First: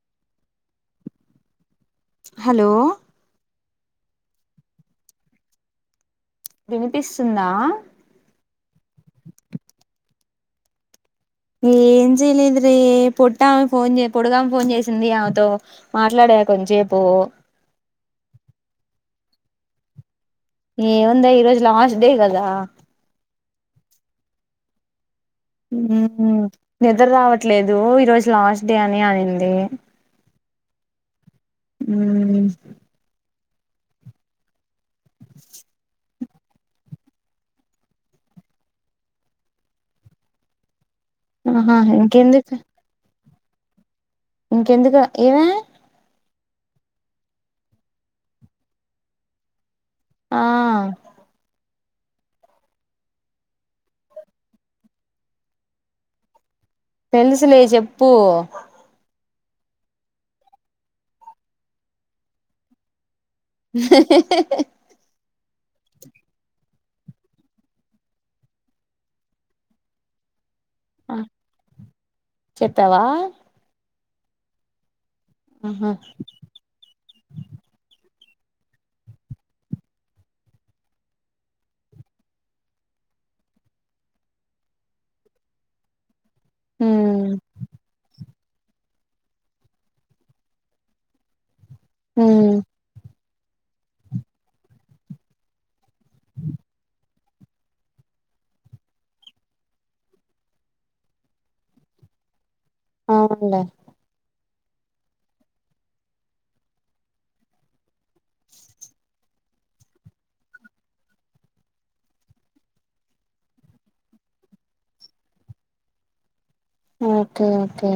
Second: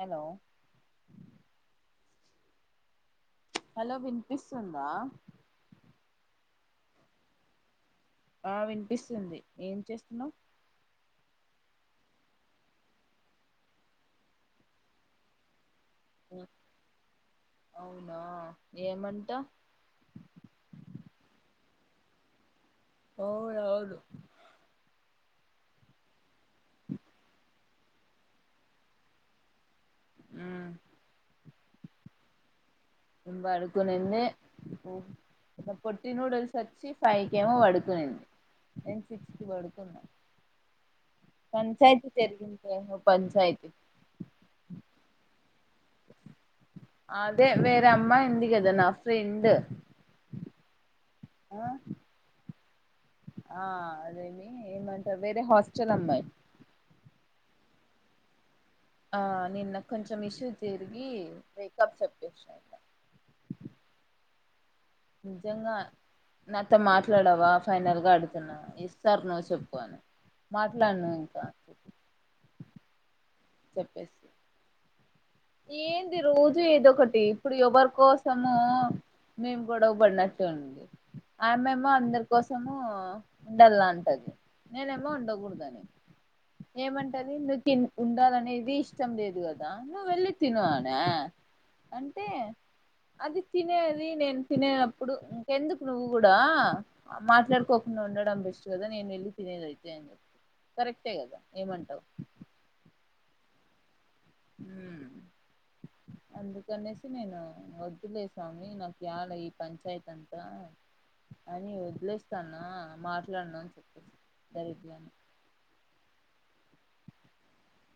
Hello hello hello వినిపిస్తుందా వినిపిస్తుందా ఆ వినిపిస్తుంది ఏం చేస్తున్నావ్ ఏం చేయలేదు రే పొట్టామె ఫోన్ చేయి పొడగామ ఫోన్ చేసింది ఆమెతో మాట్లాడే కొంచేపు అవునా ఏమంటా ఏముందే ఈ రోజు లాస్ట్ డే కదా ఎవరు ఆవులు హు హు నిద్ర రావట్లేదు ఈరోజు లాస్ట్ డే అని అనింది హు మ్ పడుకొనిందే పొట్టి నూడిల్స్ వచ్చి ఫైవ్ కి ఏమో పడుకునింది నేను సిక్స్ కి పడుకున్నా ఆహా పంచాయతీ ఇంకెందుకు జరిగింది మే పంచాయతీ ఇంకెందుకు ఏవే అదే వేరే అమ్మాయి ఉంది కదా నా ఫ్రెండ్ ఆ ఆ ఆ అదేమి ఏమంటారు వేరే హాస్టల్ అమ్మాయి తెలుసులే చెప్పు ఆ నిన్న కొంచెం ఇష్యూ తిరిగి మేక్ప్ చెక్ చేశారు అంట హ హ హ నిజంగా నాతో మాట్లాడవా ఫైనల్ గా అడుతున్నా ఎస్ ఆర్ నో నువ్వు చెప్పు అని మాట్లాడను ఇంకా చెత్తవా చెప్పేస్తి ఆహా ఏంది రోజు ఏదో ఒకటి ఇప్పుడు ఎవరి కోసమో మేము గొడవ బడినట్టు ఉంది ఆమెమో అందరి కోసము ఉండాల అంటది నేనేమో ఉండకూడదు అంట మ్మ్ ఏమంటది నీకు ఉండాలనేది ఇష్టం లేదు కదా నువ్వు వెళ్ళి తిను అనే అంటే మ్మ్ అది తినేది నేను తినేనప్పుడు ఇంకెందుకు నువ్వు కూడా మాట్లాడుకోకుండా ఉండడం బెస్ట్ కదా నేను వెళ్ళి తినేద అయితే కరెక్ట్ హే కదా ఏమంటావు ఆ అవునులే అ అందుకనేసి నేను వద్దులే స్వామి నాకు చాల ఈ పంచాయతీ అంతా అని వదిలేస్తాను మాట్లాడును అని చెప్పేసి డైరెక్ట్గనే ఓకే ఓకే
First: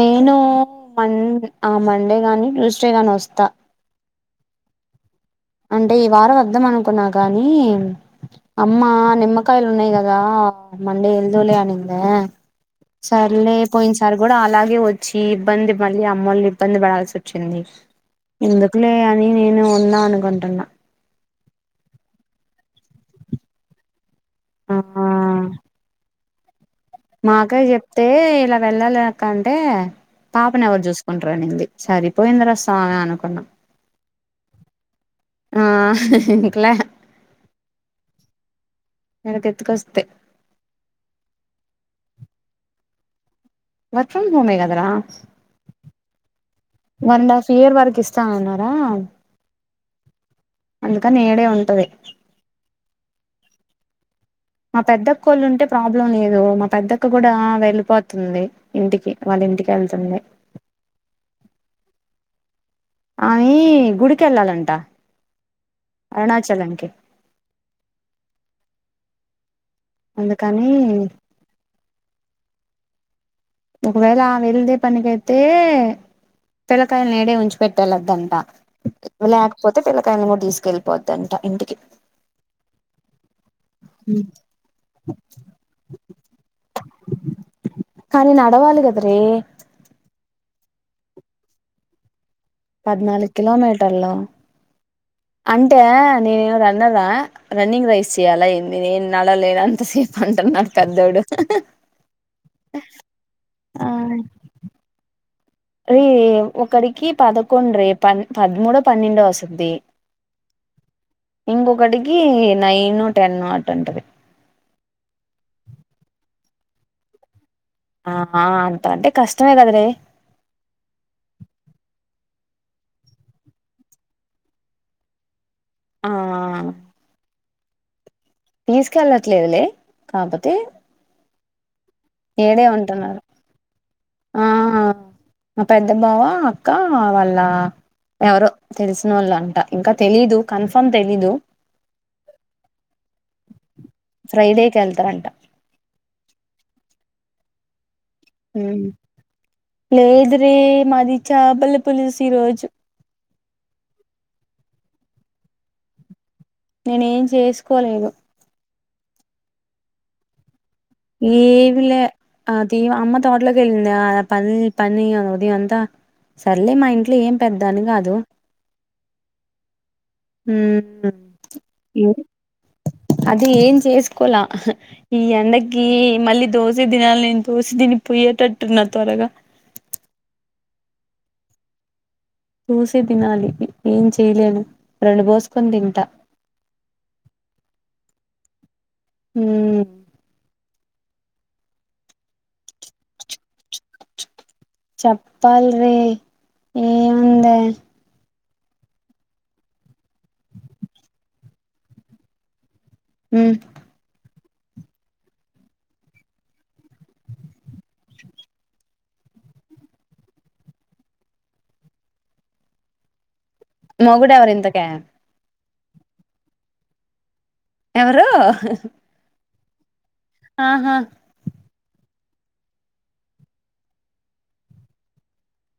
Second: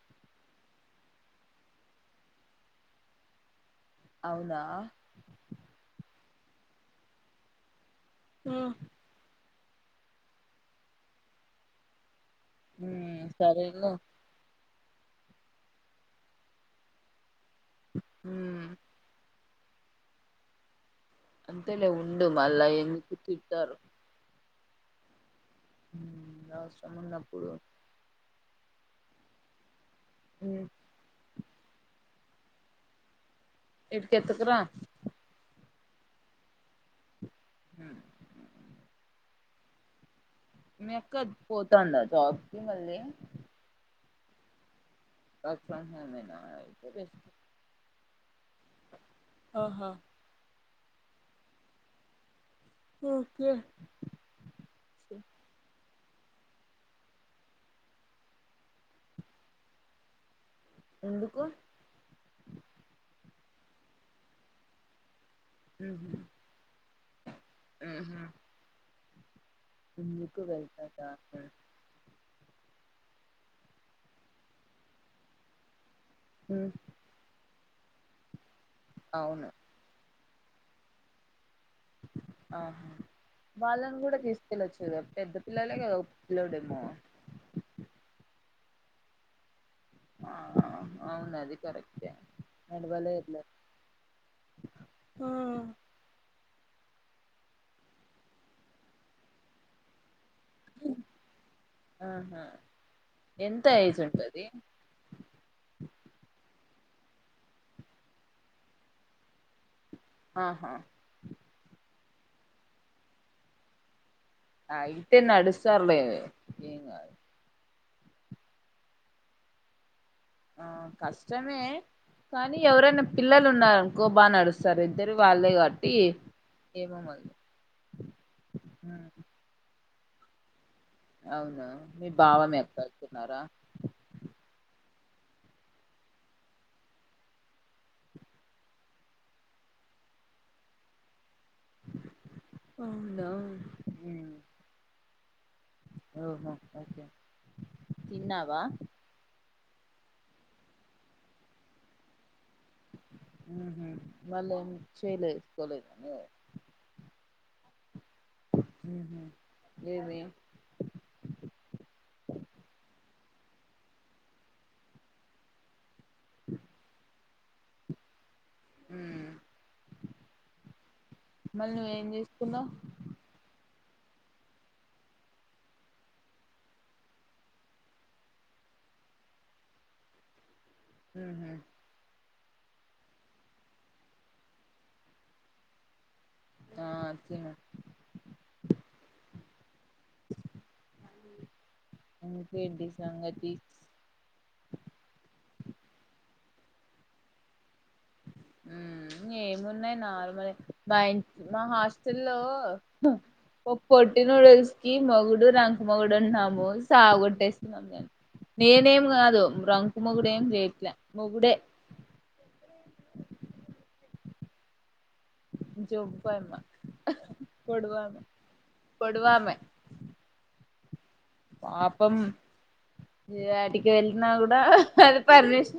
నేను మ ఆ మండే గాని ట్యూస్డే గాని వస్తా అవునా అంటే ఈ వారం వద్దం అనుకున్నా గాని అమ్మ నిమ్మ కాయలు ఉన్నాయి కదా మండే ఎల్దుోలే అనింద ఉమ్ సర్లే సరేలే పోయింది సార్ కూడా అలాగే వచ్చి ఇబ్బంది మళ్ళీ మొళ్ళు ఇబ్బంది పడాల్సి వచ్చింది ఉమ్ ఎందుకులే అని నేను ఉందాం అనుకుంటున్నా అంతెలే ఉండు మళ్లా ఎందుకు తిడుతారు ఆ మ్ మాక్క కు చెప్తే ఇలా వెళ్ళాలేక్క అంటే ఉమ్ పాపను ఎవరు చూస్ కుంటరనింది సరిపోయింది ర స్వామి అనుకున్నా ఇడికి ఎత్తుకురా ఆ కులే హ ఇడికి ఎత్తుకొస్తే మీ అక్క పోతందా జాబ్కిి మళ్ళీ వర్క్ ఫ్రమ్ హోమే కదరా వర్క్ ఫ్రమ్ ఫోమేనా అయితే వే వన్ అండ్ హాఫ్ ఇయర్ వరక్ ఇస్తానన్నారా ఆహా అందుకని ఇడే ఉంటది ఓకే మా పెద్దక్కోళ్ళు ఉంటే ప్రాబ్లం లేదు మా పెద్దక్క కూడా వెళ్ళిపోతుంది ఇంటికి వాళ్ళ ఇంటికేళ్తుంది ఎందుకు ఆయి గుడికేళ్ళాలంట ఒకే మ్ హు గుడికి అందుకని వెళ్తాదా ఒకవేళ వెళ్ళే పనికైతే మ్ కాయాల్ని ఇడే ఉంచ్చి పెట్టలదంతా అవును లేకపో త్ పిల్లకాయల్ని కూడా తీసుకెళ్ళపోతుద్ద్దంట ఇంటికి ఆహా వాళ్ళను కూడా తీస్ కెళ్ళొచ్చు కదా పెద్ద పిల్లలే కదా ఒక పిళ్ళోడేమో ఆయనను ఆడగాలి కద రే ఆ ఆ అవునా అది కరక్టే మడువ పద్నాలుగు లేదులే కిలోమీటర్లు ఆ అంటే నేను ఎదో రన్నర్ నా రన్నింగ్ రైస్ చెయ్యాలా ఏంది నేను నడవలేను అంత అంటారు మా పెద్దోడు ఆహా ఎంత ఆ ఏజ్ ఉంటది రే ఒకరికి పదకొండు రే పద్ పదమూడో పన్నెండో వస్తది ఆహా ఇంకొకటికి నైన్ టెన్ అటు ఉంటది ఆయితే నడుస్తారులే ఏం గాదు ఆ అంత అంటే కష్టమే కద వే ఆ కష్టమే కానీ ఎవరైనా పిల్లలు ఉన్నారనుకో బాగా నడుస్తారు ఇద్దరు వాళ్ళే వాల్ టి ఆ ఏమో మరి తీసుకెళ్ళట్లేదులే కాపోతే అవునా మీ బావ మీ వేరే అక్క ఉంటున్నారు వెళ్తున్నారా ఆ మా పెద్ద బావ అక్క వాళ్ళ ఎవరో తెలిసిన వాళ్ళు అంట ఇంకా తెలీదు కన్ఫర్మ్ తెలీదు [inaudible] ఫ్రైడేకి వెళ్తారంట ఓహో ఓకే తిన్నావా హ లేద్రీ మాది చాపల పులుసు ఈరోజు వాళ్ళం చేయలేసుకోలేదాని నేను ఏం చేసుకోలేదు ఉహూ లేదే ఏమ్లా ఆ తీవ అమ్మ తోట్లోకెళ్ళింద అ పని పని అ ఉదయం అంతా సరలే మా ఇంట్లో ఏం పెద్ద అని కాదు ఉమ్ [inaudible] మళ్ళ నువ్వేం చేసుకున్నావ్ అది ఏం చేసుకోలా ఈ ఎండకి మళ్ళీ దోశ తినాలి నేను దోసి తినిపోయేటట్టున్నా త్వరగా హ చూసి తినాలి ఏం చేయలేను రోన్ బోసుకొని తింటా అచ్చ [inaudible] ఉ [inaudible] ఇంగేంటి సంగతి చెప్పాల రీ ఏముంది ఉ ఏమున్నాయి నార్మలే మా మా హాస్టల్లో హ పొట్టి నూడుల్స్ కి మొగుడు రంక మొగుడు ఉంటన్నాము సావ కొట్టేస్తున్నాం న నేనేం కాదు రంకు మగుడేం చేయట్లే మొగుడే మొగుడెవరు ఇంతకి జొంపామే పొడువామే ఎవరు పొడువామే ఆహా పాపం ఇ వాటికి వెళ్ళిన కూడా అది పర్మిష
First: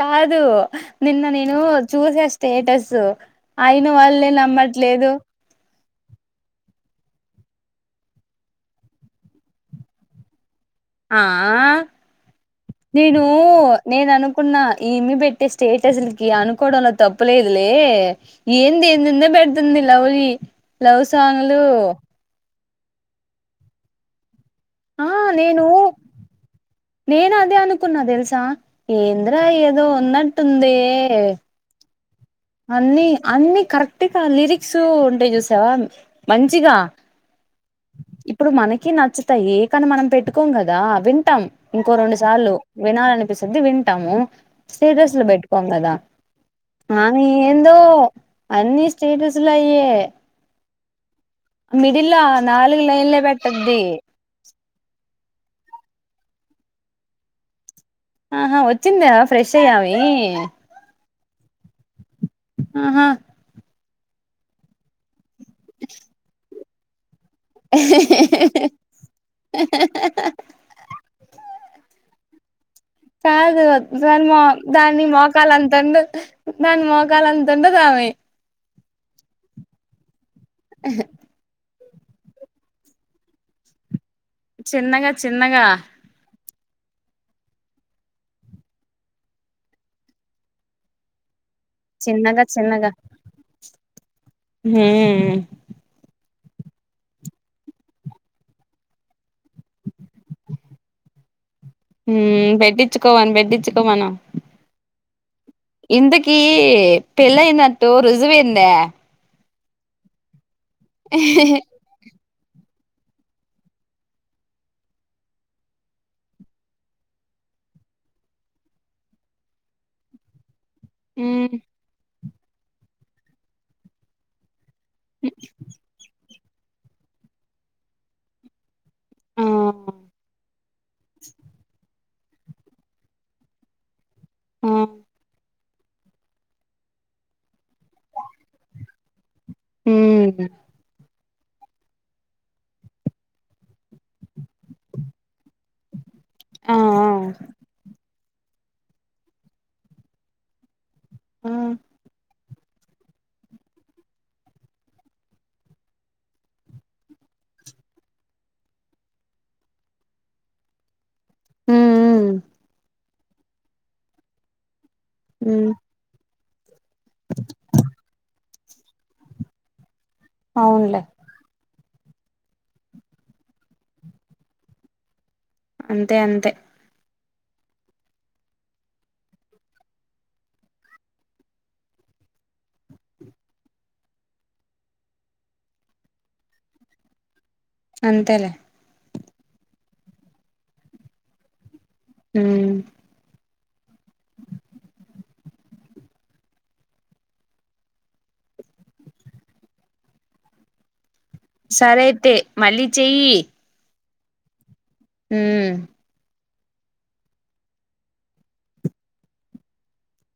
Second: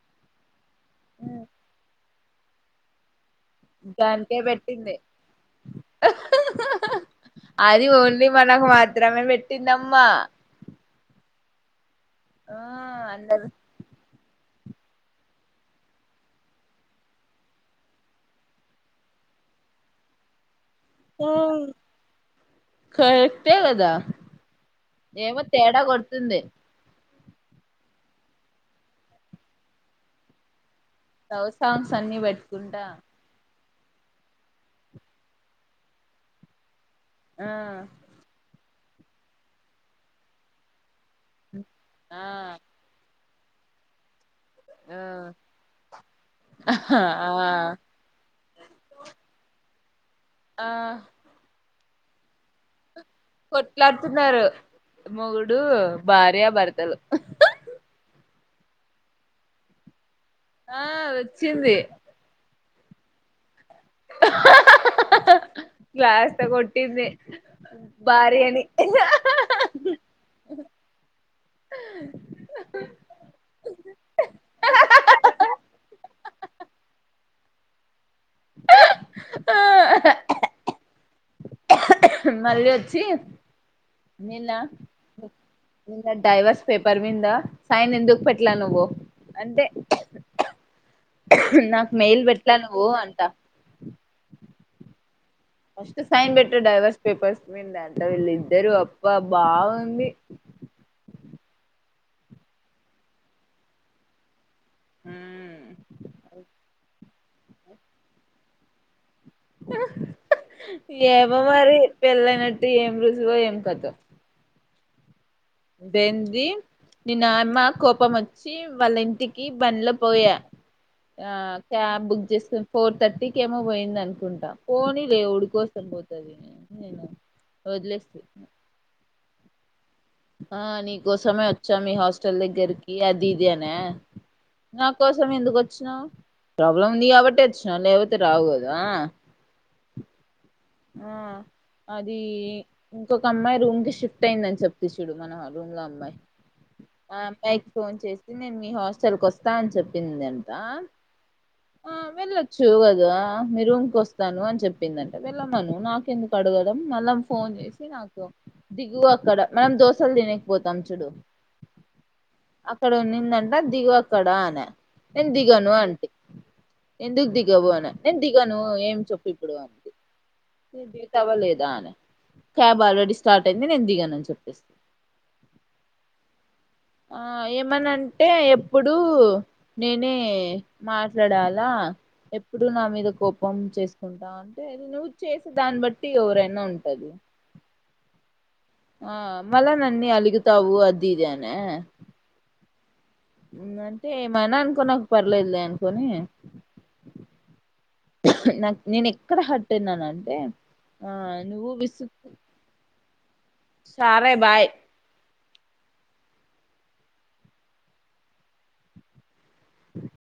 కాదు నిన్న నేను చూసేస్ స్టేటస్ అయిన వాళ్ళే దానికే పెట్టింది నమ్మట్లేదు అది ఓన్లీ మనకు మాత్రమే పెట్టిందమ్మా ఆ ఆ నేను అందరు నేను అనుకున్న ఈమి పెట్టే స్టేటస్లకి అనుకోవడంలో తప్పులేదులే ఏంది ఏందొ ఏందో పెడుతుంది లవ్ యి హా కరెక్టే కదా ఆ ఏమో నేను తేడా కొడుతుంది నేను అదే అనుకున్నా తెలుసా ఏంద్ర ఏదో ఉన్నట్టుంది లవ్ సాంగ్స్ అన్ని పెట్ట్ అన్ని అన్ని కరెక్ట్గా లిరిక్స్ ఉంటయి చూసావా మంచిగా ఆ ఇప్పుడు మనకి నచ్చతాయి కాని మనం పెట్టుకోం కదా వింటాం ఇంకో రెండు ఆ సార్లు వినాలనిపిస్తుద్ది వింటాము స్టేటస్లు ఆ పెట్టుకోం కదా అనీ ఆ ఏందో అన్ని స్టేటస్లు అయ్యే ఆ మిడిల నాలుగు లైన్ల పేట్ కొట్లాడుతున్నారు మొగుడు భార్య భర్తలు ఆహా వచ్చిందా ఫ్రెష్ య్యామి ఆ వచ్చింది ఆహా గ్లాస్ తో కొట్టింది భార్యని కాదు దరి మ దాన్ని మోకాలు అంత ఉండు దాని మోకాల అంత ఉంటది ఆమి ఆ ఆహా మళ్ళీ వోచ్చి చిన్నగా చిన్నగా నిన్న డైవర్స్ పేపర్ మీంద సైన్ ఎందుకు పెట్లా నువ్వు అంటే నాకు మేయిల్ చిన్నగా పెట్లా నువ్వు అంట హ్ ఫస్ట్ సైన్ పెట్టే డైవర్స్ పేపర్స్ మీంతా వీళ్ళుద్దరు అబ్బా బాగుంది పెట్టించుకోవని పెట్టించుకో మనం హ్ ఇంతకి పెళ్ళయినట్టు రుజువైందా ఏమో మరి పెళ్ళయినట్టు ఏం రుజువో ఏం కథో దేంది ని నామ్మ కోపం వచ్చి వాళ్ళ ఇంటికి బంలో పోయా ఆ ఉమ్ క్యాబ్ బుక్ చేసుకుని ఫోర్ థర్టీకి ఏమో పోయింది. అనుకుంటాం పోనీ లే ఉడికొస్త పోతది నేను వదిలేస్త ఆ ఆ నీకోసమే వచ్చా మీ హాస్టల్ దగ్గరకి అది ఇది అనా ఆ నా కోసం ఎందుకు వచ్చినావు ప్రాబ్లం ఉంది. కాబట్టి వచ్చినాం లేకపోతే రాదా హ్ హ్ అది ఇంకొక అమ్మాయి రూమ్ కి షిఫ్ట్ అయిందని చెప్త తీసిడు మన రూమ్లా అమ్మాయి ఆ అబ్మాయికి ఫోన్ చేసి నేను మీ హాస్టల్కి వస్త అని చెప్పింది అంట ఆ వెళ్ళొచ్చు కదా మీ రూమ్కి వస్తాను అని చెప్పిందంట వెళ్ళమను నాకెందుకు అడగడం [unintelligible] ఫోన్ చేసి నాకు దిగు అక్కడ మనం దోశలు తినేకిపోతాం చూడు ఉమ్ అక్కడ ఉన్నిందంట దిగు అక్కడ అనే నేను ఉమ్ దిగను అంటి ఎందుకు దిగవు నేను దిగను ఏం చెప్పు ఇప్పుడు అ అవునులే [unintelligible] అవ్వలేదా అని క్యాబ్ ఆల్రెడీ స్టార్ట్ అయింది నేను దిగాను అని చెప్పేస్ అంతే అంతే ఆ ఏమనంటే ఎప్పుడూ నేనే మాట్లాడాల ఎప్పుడు నా మీద కోపం చేసుకుంట అంటే అది నువ్వు చేసే దాన్ని బట్టి ఎవరైన ఉంటది అంతేలే ఆ మల్ల నన్నీ అలుగుతావు అది ఇది అన హు అంటే ఏమైన అనుకో నాకు పర్లేదులే అనుకొని నాకు నేను ఎక్కడ హట్ అయినను అంటే సరే అయితే మళ్ళీ చెయ్యి సారే బాయ్ ఉ